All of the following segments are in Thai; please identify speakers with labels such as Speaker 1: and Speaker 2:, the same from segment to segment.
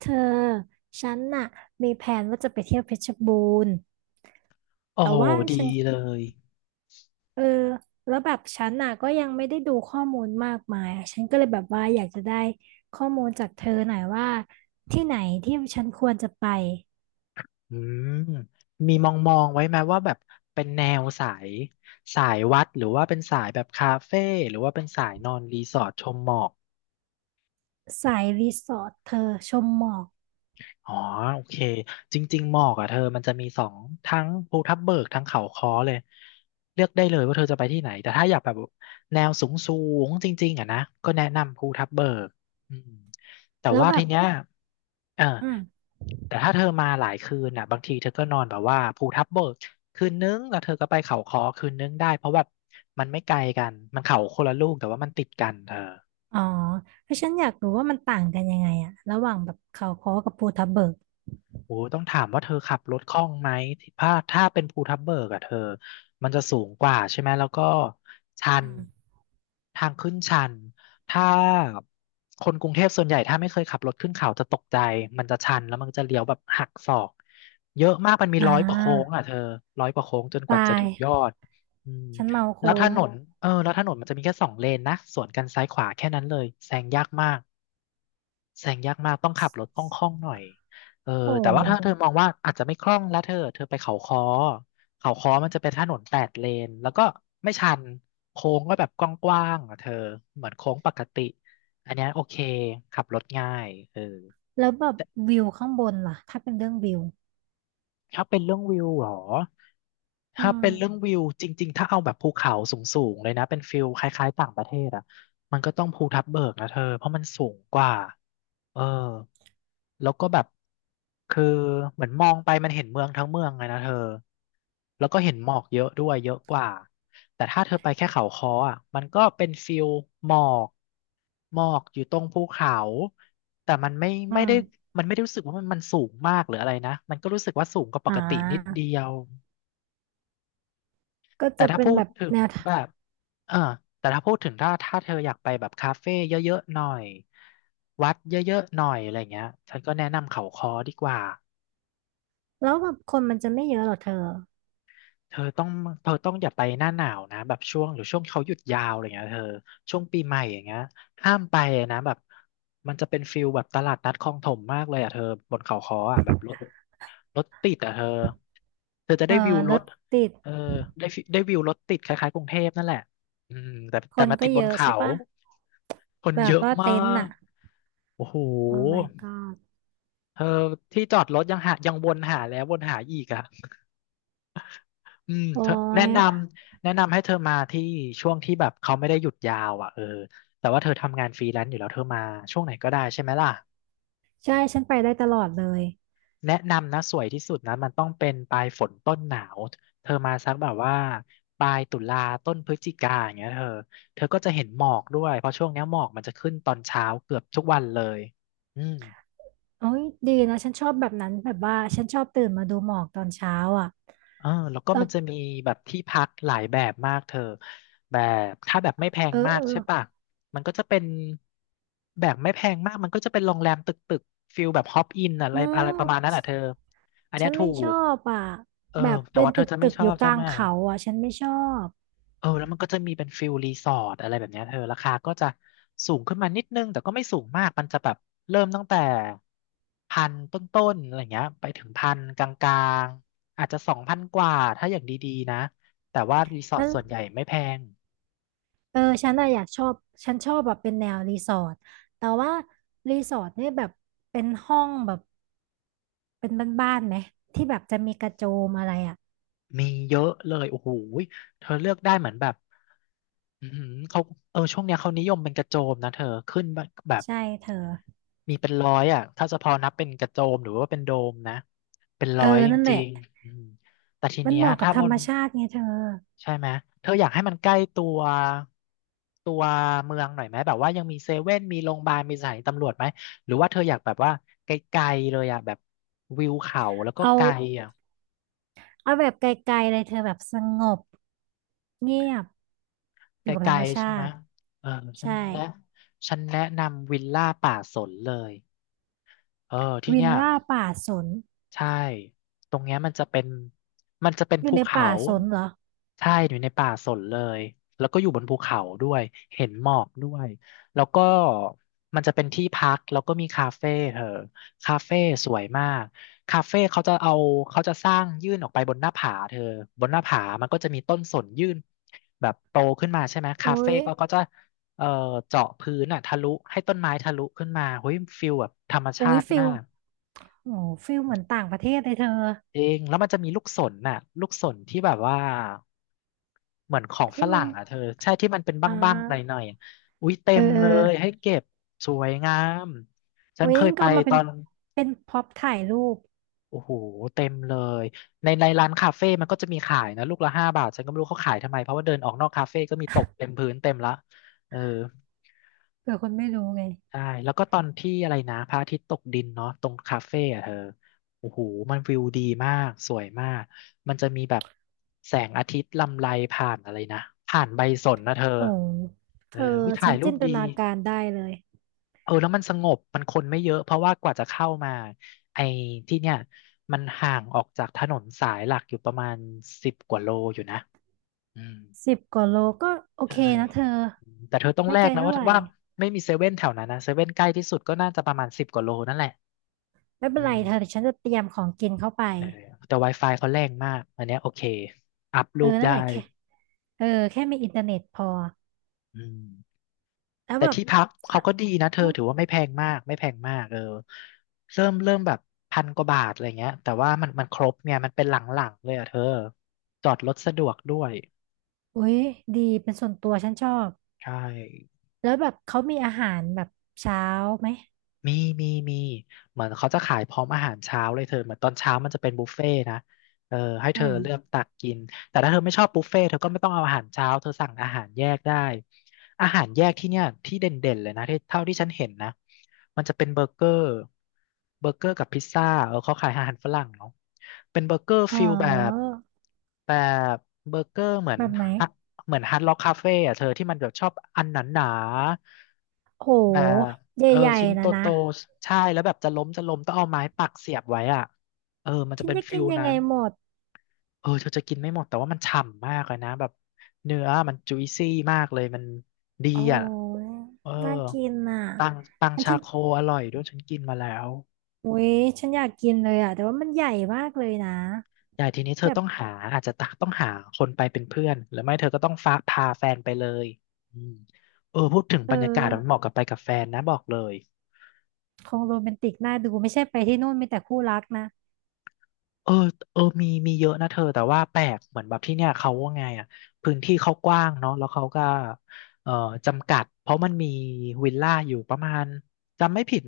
Speaker 1: เธอฉันน่ะมีแผนว่าจะไปเที่ยวเพชรบูรณ์
Speaker 2: โอ้
Speaker 1: แต่
Speaker 2: โห
Speaker 1: ว่า
Speaker 2: ดี
Speaker 1: ฉัน
Speaker 2: เลย
Speaker 1: เออแล้วแบบฉันน่ะก็ยังไม่ได้ดูข้อมูลมากมายอะฉันก็เลยแบบว่าอยากจะได้ข้อมูลจากเธอหน่อยว่าที่ไหนที่ฉันควรจะไป
Speaker 2: อืมมีมองมองไว้ไหมว่าแบบเป็นแนวสายวัดหรือว่าเป็นสายแบบคาเฟ่หรือว่าเป็นสายนอนรีสอร์ทชมหมอก
Speaker 1: สายรีสอร์ทเธอชมหมอก
Speaker 2: อ๋อโอเคจริงๆหมอกอ่ะเธอมันจะมีสองทั้งภูทับเบิกทั้งเขาค้อเลยเลือกได้เลยว่าเธอจะไปที่ไหนแต่ถ้าอยากแบบแนวสูงสูงจริงๆอ่ะนะก็แนะนำภูทับเบิกอืมแต่
Speaker 1: แล้ว
Speaker 2: ว่า
Speaker 1: แบ
Speaker 2: ที
Speaker 1: บ
Speaker 2: เนี้ยเออ
Speaker 1: อืม
Speaker 2: แต่ถ้าเธอมาหลายคืนอ่ะบางทีเธอก็นอนแบบว่าภูทับเบิกคืนนึงแล้วเธอก็ไปเขาค้อคืนนึงได้เพราะแบบมันไม่ไกลกันมันเขาคนละลูกแต่ว่ามันติดกันเธอ
Speaker 1: อ๋อเพราะฉันอยากรู้ว่ามันต่างกันยังไงอะระหว่างแบบเขาค้อกับภูทับเบิก
Speaker 2: โอ้ต้องถามว่าเธอขับรถคล่องไหมถ้าเป็นภูทับเบิกอะเธอมันจะสูงกว่าใช่ไหมแล้วก็ชัน
Speaker 1: อืม
Speaker 2: ทางขึ้นชันถ้าคนกรุงเทพส่วนใหญ่ถ้าไม่เคยขับรถขึ้นเขาจะตกใจมันจะชันแล้วมันจะเลี้ยวแบบหักศอกเยอะมากมันมี
Speaker 1: อ่า
Speaker 2: ร้อยกว่าโค้งอะเธอร้อยกว่าโค้งจนกว่า
Speaker 1: ตา
Speaker 2: จะ
Speaker 1: ย
Speaker 2: ถึงยอดอืม
Speaker 1: ฉันเมา
Speaker 2: แล้
Speaker 1: โค้
Speaker 2: วถ
Speaker 1: ง
Speaker 2: นนเออแล้วถนนมันจะมีแค่สองเลนนะสวนกันซ้ายขวาแค่นั้นเลยแซงยากมาก แซงยากมากต้องขับรถคล่องๆหน่อยเออ
Speaker 1: โอ
Speaker 2: แต่ว่าถ้าเธอ
Speaker 1: ้
Speaker 2: มองว่าอาจจะไม่คล่องแล้วเธอไปเขาค้อเขาค้อมันจะเป็นถนนแปดเลนแล้วก็ไม่ชันโค้งก็แบบกว้างๆอ่ะเธอเหมือนโค้งปกติอันเนี้ยโอเคขับรถง่ายเออ
Speaker 1: แล้วแบบวิวข้างบนล่ะถ้าเป็นเรื่องวิว
Speaker 2: ถ้าเป็นเรื่องวิวเหรอ
Speaker 1: อื
Speaker 2: ถ้าเป็นเรื่อง
Speaker 1: ม
Speaker 2: วิวจริงๆถ้าเอาแบบภูเขาสูงๆเลยนะเป็นฟิลคล้ายๆต่างประเทศอ่ะมันก็ต้องภูทับเบิกนะเธอเพราะมันสูงกว่า เออแล้วก็แบบคือเหมือนมองไปมันเห็นเมืองทั้งเมืองเลยนะเธอแล้วก็เห็นหมอกเยอะด้วยเยอะกว่าแต่ถ้าเธอไปแค่เขาค้ออ่ะมันก็เป็นฟิลหมอกหมอกอยู่ตรงภูเขาแต่มันไม่
Speaker 1: อื
Speaker 2: ไม่
Speaker 1: ม
Speaker 2: ได้มันไม่ได้รู้สึกว่ามันมันสูงมากหรืออะไรนะมันก็รู้สึกว่าสูงกว่าป
Speaker 1: อ่
Speaker 2: กตินิด
Speaker 1: า
Speaker 2: เดียว
Speaker 1: ก็
Speaker 2: แต่
Speaker 1: จะ
Speaker 2: ถ้า
Speaker 1: เป็น
Speaker 2: พู
Speaker 1: แบ
Speaker 2: ด
Speaker 1: บ
Speaker 2: ถึง
Speaker 1: แนวทา
Speaker 2: แบ
Speaker 1: ง
Speaker 2: บเออแต่ถ้าพูดถึงถ้าเธออยากไปแบบคาเฟ่เยอะๆหน่อยวัดเยอะๆหน่อยอะไรเงี้ยฉันก็แนะนำเขาคอดีกว่า
Speaker 1: แล้วแบบคนมันจะไม่เยอะหรอเธอ
Speaker 2: เธอต้องเธอต้องอย่าไปหน้าหนาวนะแบบช่วงหรือช่วงเขาหยุดยาวอะไรเงี้ยเธอช่วงปีใหม่อย่างเงี้ยห้ามไปนะแบบมันจะเป็นฟิลแบบตลาดนัดคลองถมมากเลยอ่ะเธอบนเขาค้ออ่ะแบบรถติดอ่ะเธอเธอจะ
Speaker 1: เออ
Speaker 2: ได้วิวร
Speaker 1: ร
Speaker 2: ถ
Speaker 1: ถติด
Speaker 2: เออได้ฟิได้วิวรถติดคล้ายๆกรุงเทพนั่นแหละอืมแต่
Speaker 1: ค
Speaker 2: แต่
Speaker 1: น
Speaker 2: มาติ
Speaker 1: ก็
Speaker 2: ดบ
Speaker 1: เย
Speaker 2: น
Speaker 1: อะ
Speaker 2: เขา
Speaker 1: ใช่ปะ
Speaker 2: คน
Speaker 1: แบ
Speaker 2: เย
Speaker 1: บ
Speaker 2: อะ
Speaker 1: ว่า
Speaker 2: มา
Speaker 1: เต็นท์
Speaker 2: ก
Speaker 1: อะ
Speaker 2: โอ้โห
Speaker 1: โอ้ my god
Speaker 2: เธอที่จอดรถยังหายังวนหาแล้ววนหาอีกอ่ะ อืม
Speaker 1: โอ้
Speaker 2: เธอแนะ
Speaker 1: ย
Speaker 2: นำแนะนำให้เธอมาที่ช่วงที่แบบเขาไม่ได้หยุดยาวอ่ะเออแต่ว่าเธอทำงานฟรีแลนซ์อยู่แล้วเธอมาช่วงไหนก็ได้ใช่ไหมล่ะ
Speaker 1: ใช่ฉันไปได้ตลอดเลย
Speaker 2: แนะนำนะสวยที่สุดนะมันต้องเป็นปลายฝนต้นหนาวเธอมาสักแบบว่าปลายตุลาต้นพฤศจิกาอย่างเงี้ยเธอเธอก็จะเห็นหมอกด้วยเพราะช่วงเนี้ยหมอกมันจะขึ้นตอนเช้าเกือบทุกวันเลยอืม
Speaker 1: โอ้ยดีนะฉันชอบแบบนั้นแบบว่าฉันชอบตื่นมาดูหมอกตอนเช้าอ่ะ
Speaker 2: เออแล้วก็
Speaker 1: แล้
Speaker 2: มั
Speaker 1: ว
Speaker 2: นจะมีแบบที่พักหลายแบบมากเธอแบบถ้าแบบไม่แพง
Speaker 1: เออ
Speaker 2: มา
Speaker 1: เอ
Speaker 2: ก
Speaker 1: อ
Speaker 2: ใช่ปะมันก็จะเป็นแบบไม่แพงมากมันก็จะเป็นโรงแรมตึกตึกฟิลแบบฮอปอินอะไร
Speaker 1: อื
Speaker 2: อะ
Speaker 1: ม
Speaker 2: ไรประมาณนั้นอ่ะเธอ
Speaker 1: ฉ
Speaker 2: อันเนี้
Speaker 1: ฉั
Speaker 2: ย
Speaker 1: น
Speaker 2: ถู
Speaker 1: ไม่ช
Speaker 2: ก
Speaker 1: อบอ่ะ
Speaker 2: เออ
Speaker 1: แบบ
Speaker 2: แต่
Speaker 1: เป็น
Speaker 2: ว่าเธ
Speaker 1: ตึ
Speaker 2: อ
Speaker 1: ก
Speaker 2: จะไม่
Speaker 1: ตึก
Speaker 2: ช
Speaker 1: อ
Speaker 2: อ
Speaker 1: ยู่
Speaker 2: บ
Speaker 1: ก
Speaker 2: ใช่
Speaker 1: ลาง
Speaker 2: ไหม
Speaker 1: เขาอ่ะฉันไม่ชอบ
Speaker 2: เออแล้วมันก็จะมีเป็นฟิลรีสอร์ทอะไรแบบเนี้ยเธอราคาก็จะสูงขึ้นมานิดนึงแต่ก็ไม่สูงมากมันจะแบบเริ่มตั้งแต่พันต้นๆอะไรเงี้ยไปถึงพันกลางๆอาจจะสองพันกว่าถ้าอย่างดีๆนะแต่ว่ารีสอร์ท
Speaker 1: นั่น
Speaker 2: ส่วนใหญ่ไม่แพง
Speaker 1: เออ ฉันอะอยากชอบ ฉันชอบแบบเป็นแนวรีสอร์ทแต่ว่ารีสอร์ทเนี่ยแบบเป็นห้องแบบเป็นบ้านๆไหมที่แบบจะมีกระโจมอะไรอ่ะ
Speaker 2: มีเยอะเลยโอ้โหยเธอเลือกได้เหมือนแบบอือหือเขาเออช่วงเนี้ยเขานิยมเป็นกระโจมนะเธอขึ้นแบบ
Speaker 1: ใช่เธอ
Speaker 2: มีเป็นร้อยอ่ะถ้าจะพอนับเป็นกระโจมหรือว่าเป็นโดมนะเป็นร้
Speaker 1: เอ
Speaker 2: อย
Speaker 1: อ
Speaker 2: จ
Speaker 1: นั่นแห
Speaker 2: ริ
Speaker 1: ละ
Speaker 2: งๆอืมแต่ที
Speaker 1: มัน
Speaker 2: เนี้
Speaker 1: เห
Speaker 2: ย
Speaker 1: มาะกับ
Speaker 2: ถ้า
Speaker 1: ธ
Speaker 2: บ
Speaker 1: รร
Speaker 2: น
Speaker 1: มชาติไงเธอ
Speaker 2: ใช่ไหมเธออยากให้มันใกล้ตัวเมืองหน่อยไหมแบบว่ายังมีเซเว่นมีโรงพยาบาลมีสถานีตำรวจไหมหรือว่าเธออยากแบบว่าไกลๆเลยอ่ะแบบวิวเขาแล้วก็
Speaker 1: เอา
Speaker 2: ไกลอ่ะ
Speaker 1: เอาแบบไกลๆเลยเธอแบบสงบเงียบอ
Speaker 2: ไก
Speaker 1: ยู่กับธร
Speaker 2: ล
Speaker 1: รม
Speaker 2: ๆ
Speaker 1: ชา
Speaker 2: ใช่ไหม
Speaker 1: ติ
Speaker 2: เออฉัน
Speaker 1: ใช่
Speaker 2: แนะฉันแนะนำวิลล่าป่าสนเลยเออที่
Speaker 1: วิล
Speaker 2: เนี่ย
Speaker 1: ล่าป่าสน
Speaker 2: ใช่ ตรงเนี้ยมันจะเป็น มันจะเป็น
Speaker 1: อยู่
Speaker 2: ภู
Speaker 1: ใน
Speaker 2: เขา
Speaker 1: ป่าสนเหรอ
Speaker 2: ใช่ อยู่ในป่าสนเลย แล้วก็อยู่บนภูเขาด้วยเห็นหมอกด้วยแล้วก็มันจะเป็นที่พักแล้วก็มีคาเฟ่เธอคาเฟ่สวยมากคาเฟ่เขาจะเอาเขาจะสร้างยื่นออกไปบนหน้าผาเธอบนหน้าผามันก็จะมีต้นสนยื่นแบบโตขึ้นมาใช่ไหม
Speaker 1: โอ้
Speaker 2: คาเฟ่
Speaker 1: ย
Speaker 2: ก็เขาจะเอ่อเจาะพื้นอ่ะทะลุให้ต้นไม้ทะลุขึ้นมาเฮ้ยฟิลแบบธรรม
Speaker 1: โอ้
Speaker 2: ชา
Speaker 1: ย
Speaker 2: ติ
Speaker 1: ฟิ
Speaker 2: มา
Speaker 1: ล
Speaker 2: ก
Speaker 1: โอ้ฟิลเหมือนต่างประเทศเลยเธอ
Speaker 2: จริงแล้วมันจะมีลูกสนน่ะลูกสนที่แบบว่าเหมือนของฝ
Speaker 1: ที่มั
Speaker 2: รั่
Speaker 1: น
Speaker 2: งอ่ะเธอใช่ที่มันเป็น
Speaker 1: อ่
Speaker 2: บ้างๆหน่อย
Speaker 1: า
Speaker 2: ๆอะอุ๊ยเต็
Speaker 1: เออ
Speaker 2: ม
Speaker 1: เอ
Speaker 2: เล
Speaker 1: อ
Speaker 2: ยให้เก็บสวยงามฉั
Speaker 1: โอ้
Speaker 2: น
Speaker 1: ย
Speaker 2: เค
Speaker 1: ง
Speaker 2: ยไป
Speaker 1: ก็เอามา
Speaker 2: ต
Speaker 1: เป็
Speaker 2: อ
Speaker 1: น
Speaker 2: น
Speaker 1: เป็นพ็อปถ่ายรูป
Speaker 2: โอ้โหเต็มเลยในร้านคาเฟ่มันก็จะมีขายนะลูกละ5 บาทฉันก็ไม่รู้เขาขายทำไมเพราะว่าเดินออกนอกคาเฟ่ก็มีตกเต็มพื้นเต็มละเออ
Speaker 1: เผื่อคนไม่รู้ไง
Speaker 2: ใช่แล้วก็ตอนที่อะไรนะพระอาทิตย์ตกดินเนาะตรงคาเฟ่อะเธอโอ้โหมันวิวดีมากสวยมากมันจะมีแบบแสงอาทิตย์ลำไรผ่านอะไรนะผ่านใบสนนะเธอ
Speaker 1: โอ้
Speaker 2: เอ
Speaker 1: เธ
Speaker 2: อ
Speaker 1: อ
Speaker 2: วิถ่า
Speaker 1: ฉั
Speaker 2: ย
Speaker 1: น
Speaker 2: รู
Speaker 1: จิ
Speaker 2: ป
Speaker 1: นต
Speaker 2: ดี
Speaker 1: นาการได้เลย
Speaker 2: เออแล้วมันสงบมันคนไม่เยอะเพราะว่ากว่าจะเข้ามาไอ้ที่เนี่ยมันห่างออกจากถนนสายหลักอยู่ประมาณสิบกว่าโลอยู่นะอืม
Speaker 1: 10 กว่าโลก็โอ
Speaker 2: ใช่
Speaker 1: เคนะเธอ
Speaker 2: อืมแต่เธอต้อง
Speaker 1: ไม่
Speaker 2: แล
Speaker 1: ไกล
Speaker 2: กนะ
Speaker 1: เท่า
Speaker 2: ว่า
Speaker 1: ไหร่
Speaker 2: ว่าไม่มีเซเว่นแถวนั้นนะเซเว่นใกล้ที่สุดก็น่าจะประมาณสิบกว่าโลนั่นแหละ
Speaker 1: ไม่เป็
Speaker 2: อื
Speaker 1: นไร
Speaker 2: ม
Speaker 1: เธอเดี๋ยวฉันจะเตรียมของกินเข้าไป
Speaker 2: เออแต่ Wi-Fi เขาแรงมากอันเนี้ยโอเคอัพ
Speaker 1: เอ
Speaker 2: รู
Speaker 1: อ
Speaker 2: ป
Speaker 1: นั่น
Speaker 2: ได้
Speaker 1: แหละแค่เออแค่มีอินเทอร์เน็ตพอ
Speaker 2: อืม
Speaker 1: แล้ว
Speaker 2: แต่
Speaker 1: แบบ
Speaker 2: ที่พักเขา
Speaker 1: อ่ะ
Speaker 2: ก็ดีนะเธอ
Speaker 1: อืม
Speaker 2: ถือว่าไม่แพงมากไม่แพงมากเออเริ่มแบบ1,000 กว่าบาทอะไรเงี้ยแต่ว่ามันครบเนี่ยมันเป็นหลังๆเลยอ่ะเธอจอดรถสะดวกด้วย
Speaker 1: อุ้ยดีเป็นส่วนตัวฉันชอบ
Speaker 2: ใช่
Speaker 1: แล้วแบบเขามีอาหารแบบเช้าไหม
Speaker 2: มีมีมีเหมือนเขาจะขายพร้อมอาหารเช้าเลยเธอเหมือนตอนเช้ามันจะเป็นบุฟเฟ่ต์นะเออให้
Speaker 1: อื
Speaker 2: เธอ
Speaker 1: ม
Speaker 2: เลือกตักกินแต่ถ้าเธอไม่ชอบบุฟเฟ่ต์เธอก็ไม่ต้องเอาอาหารเช้าเธอสั่งอาหารแยกได้อาหารแยกที่เนี่ยที่เด่นๆเลยนะที่เท่าที่ฉันเห็นนะมันจะเป็นเบอร์เกอร์เบอร์เกอร์กับพิซซ่าเออเขาขายอาหารฝรั่งเนาะเป็นเบอร์เกอร์
Speaker 1: อ๋อ
Speaker 2: ฟิลแบบแบบเบอร์เกอร์เหมือน
Speaker 1: แบบไหน
Speaker 2: ฮะเหมือนฮาร์ดล็อกคาเฟ่อะเธอที่มันแบบชอบอันหนา
Speaker 1: โห
Speaker 2: ๆแบบ
Speaker 1: ใ
Speaker 2: เออ
Speaker 1: หญ่
Speaker 2: ชิ้น
Speaker 1: ๆ
Speaker 2: โต
Speaker 1: นะนะ
Speaker 2: โตใช่แล้วแบบจะล้มจะล้มต้องเอาไม้ปักเสียบไว้อ่ะเออมันจะ
Speaker 1: ฉัน
Speaker 2: เป็น
Speaker 1: จะ
Speaker 2: ฟิ
Speaker 1: กิน
Speaker 2: ล
Speaker 1: ยัง
Speaker 2: นั้
Speaker 1: ไง
Speaker 2: น
Speaker 1: หมด
Speaker 2: เออเธอจะกินไม่หมดแต่ว่ามันฉ่ำมากเลยนะแบบเนื้อมันจุยซี่มากเลยมันดี
Speaker 1: อ๋
Speaker 2: อ่ะ
Speaker 1: อ
Speaker 2: เออ
Speaker 1: น่ากินอ่ะ
Speaker 2: ตังตัง
Speaker 1: อัน
Speaker 2: ชา
Speaker 1: ฉัน
Speaker 2: โคอร่อยด้วยฉันกินมาแล้ว
Speaker 1: อุ๊ยฉันอยากกินเลยอ่ะแต่ว่ามันใหญ่มากเลยนะ
Speaker 2: ใหญ่ทีนี้เธอ
Speaker 1: แบบ
Speaker 2: ต้องหาอาจจะตักต้องหาคนไปเป็นเพื่อนหรือไม่เธอก็ต้องฟ้าพาแฟนไปเลยอืมเออพูดถึง
Speaker 1: เอ
Speaker 2: บรรยากาศมันเห
Speaker 1: อ
Speaker 2: มาะกับไปกับแฟนนะบอกเลย
Speaker 1: คงโรแมนติกน่าดูไม่ใช่ไปที่นู่นมีแต่คู่รักนะ
Speaker 2: เออเออมีมีเยอะนะเธอแต่ว่าแปลกเหมือนแบบที่เนี่ยเขาว่าไงอ่ะพื้นที่เขากว้างเนาะแล้วเขาก็เอ่อจำกัดเพราะมันมีวิลล่าอยู่ประมาณจำไม่ผิด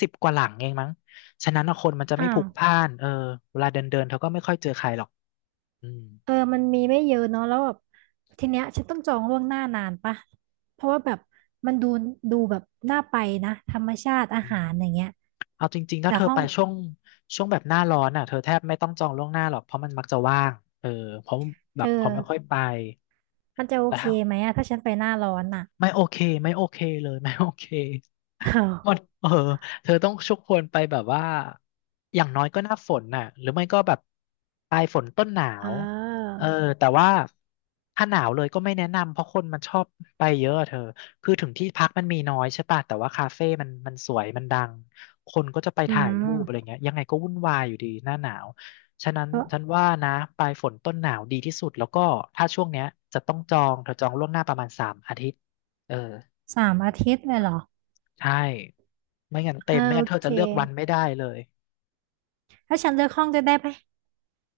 Speaker 2: 10 กว่าหลังเองมั้งฉะนั้นอะคนมันจะไม่
Speaker 1: อ้า
Speaker 2: พลุ
Speaker 1: ว
Speaker 2: กพล่านเออเวลาเดินเดินเธอก็ไม่ค่อยเจอใครหรอกอืม
Speaker 1: เออมันมีไม่เยอะเนาะแล้วแบบทีเนี้ยฉันต้องจองล่วงหน้านานปะเพราะว่าแบบมันดูแบบน่าไปนะธรรมชาติอา
Speaker 2: อืม
Speaker 1: หารอย่างเงี้ย
Speaker 2: เอาจริงๆถ้า
Speaker 1: แต่
Speaker 2: เธอ
Speaker 1: ห้อ
Speaker 2: ไป
Speaker 1: ง
Speaker 2: ช่วงแบบหน้าร้อนอ่ะเธอแทบไม่ต้องจองล่วงหน้าหรอกเพราะมันมักจะว่างเออเพราะ
Speaker 1: เธ
Speaker 2: แบ
Speaker 1: อ
Speaker 2: บเขาไม่ค่อยไป
Speaker 1: มันจะโอ
Speaker 2: แต่
Speaker 1: เค
Speaker 2: ถ้า
Speaker 1: ไหมอะถ้าฉันไปหน้าร้อนอ่ะ
Speaker 2: ไม่โอเคไม่โอเคเลย ไม่โอเค
Speaker 1: อ้าว
Speaker 2: หมดเออเธอต้องชุกควนไปแบบว่าอย่างน้อยก็หน้าฝนน่ะหรือไม่ก็แบบปลายฝนต้นหนา
Speaker 1: อ้า
Speaker 2: วเออ
Speaker 1: ว
Speaker 2: แต่ว่าถ้าหนาวเลยก็ไม่แนะนำเพราะคนมันชอบไปเยอะอะเธอคือถึงที่พักมันมีน้อยใช่ป่ะแต่ว่าคาเฟ่มันสวยมันดังคนก็จะไป
Speaker 1: อื
Speaker 2: ถ่ายรูปอะไร
Speaker 1: ม
Speaker 2: เงี้ยยังไงก็วุ่นวายอยู่ดีหน้าหนาวฉะนั้นฉันว่านะปลายฝนต้นหนาวดีที่สุดแล้วก็ถ้าช่วงเนี้ยจะต้องจองเธอจองล่วงหน้าประมาณ3 อาทิตย์ เออ
Speaker 1: 3 อาทิตย์เลยเหรอ
Speaker 2: ใช่ไม่งั้นเต็
Speaker 1: อ่า
Speaker 2: มไม่
Speaker 1: โอ
Speaker 2: งั้นเธอ
Speaker 1: เค
Speaker 2: จะเลือกวันไม่ได้เลย
Speaker 1: ถ้าฉันเลือกห้องด้วยได้ไหม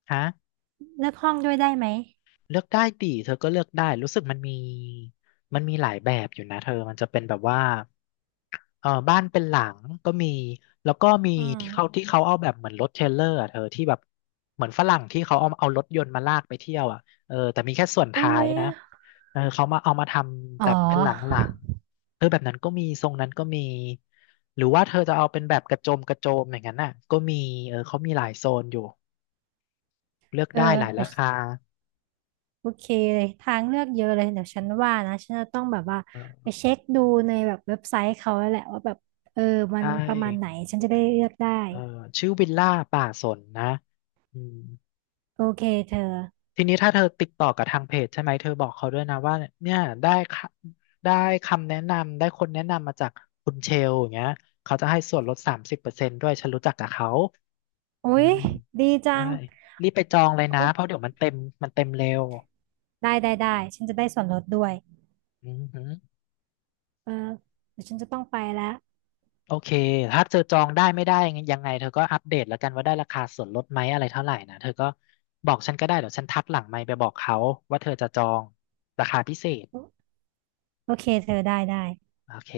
Speaker 2: ฮะ
Speaker 1: เลือกห้องด้วยได้ไหม
Speaker 2: เลือกได้ดิเธอก็เลือกได้รู้สึกมันมีมันมีหลายแบบอยู่นะเธอมันจะเป็นแบบว่า เออบ้านเป็นหลังก็มีแล้วก็มี
Speaker 1: อืม
Speaker 2: ที่เขาที่เขาเอาแบบเหมือนรถเทรลเลอร์อะเธอที่แบบเหมือนฝรั่งที่เขาเอารถยนต์มาลากไปเที่ยวอ่ะเออแต่มีแค่ส่วน
Speaker 1: อุ้
Speaker 2: ท้าย
Speaker 1: ย
Speaker 2: นะเออเขามาเอามาทำ
Speaker 1: อ๋
Speaker 2: แบ
Speaker 1: อ
Speaker 2: บเป็นหลังหลังเออแบบนั้นก็มีทรงนั้นก็มีหรือว่าเธอจะเอาเป็นแบบกระโจมกระโจมอย่างนั้นน่ะก็มีเออเขามีหลายโซนอยู่เลือก
Speaker 1: เออ
Speaker 2: ได้หลาย
Speaker 1: เดี๋
Speaker 2: รา
Speaker 1: ยว
Speaker 2: คา
Speaker 1: โอเคเลยทางเลือกเยอะเลยเดี๋ยวฉันว่านะฉันจะต้องแบบว่า
Speaker 2: เอ
Speaker 1: ไป
Speaker 2: อ
Speaker 1: เช็คดูในแบบเว็บไซต์เขาแล้วแหละว่าแบบเออ
Speaker 2: ใช
Speaker 1: มันประมาณไหน
Speaker 2: ่
Speaker 1: ฉันจะได้เลือกได้
Speaker 2: เออชื่อวิลล่าป่าสนนะอืม
Speaker 1: โอเคเธอ
Speaker 2: ทีนี้ถ้าเธอติดต่อกับทางเพจใช่ไหมเธอบอกเขาด้วยนะว่าเนี่ยได้ค่ะได้คำแนะนำได้คนแนะนำมาจากคุณเชลอย่างเงี้ยเขาจะให้ส่วนลด30%ด้วยฉันรู้จักกับเขาอื
Speaker 1: อุ๊ย
Speaker 2: ม
Speaker 1: ดีจั
Speaker 2: ได้
Speaker 1: ง
Speaker 2: รีบไปจองเลยนะ
Speaker 1: โอ๊ะ
Speaker 2: เพราะเดี๋ยวมันเต็มมันเต็มเร็ว
Speaker 1: ได้ได้ได้ฉันจะได้ส่วนลดด้วย
Speaker 2: อืม
Speaker 1: เออเดี๋ยวฉันจะต้องไปแล้ว
Speaker 2: โอเคถ้าเจอจองได้ไม่ได้ยังไงเธอก็อัปเดตแล้วกันว่าได้ราคาส่วนลดไหมอะไรเท่าไหร่นะเธอก็บอกฉันก็ได้เดี๋ยวฉันทักหลังไมค์ไปบอกเขาว่าเธอจะจองราคาพิเศษ
Speaker 1: โอเคเธอได้ได้
Speaker 2: โอเค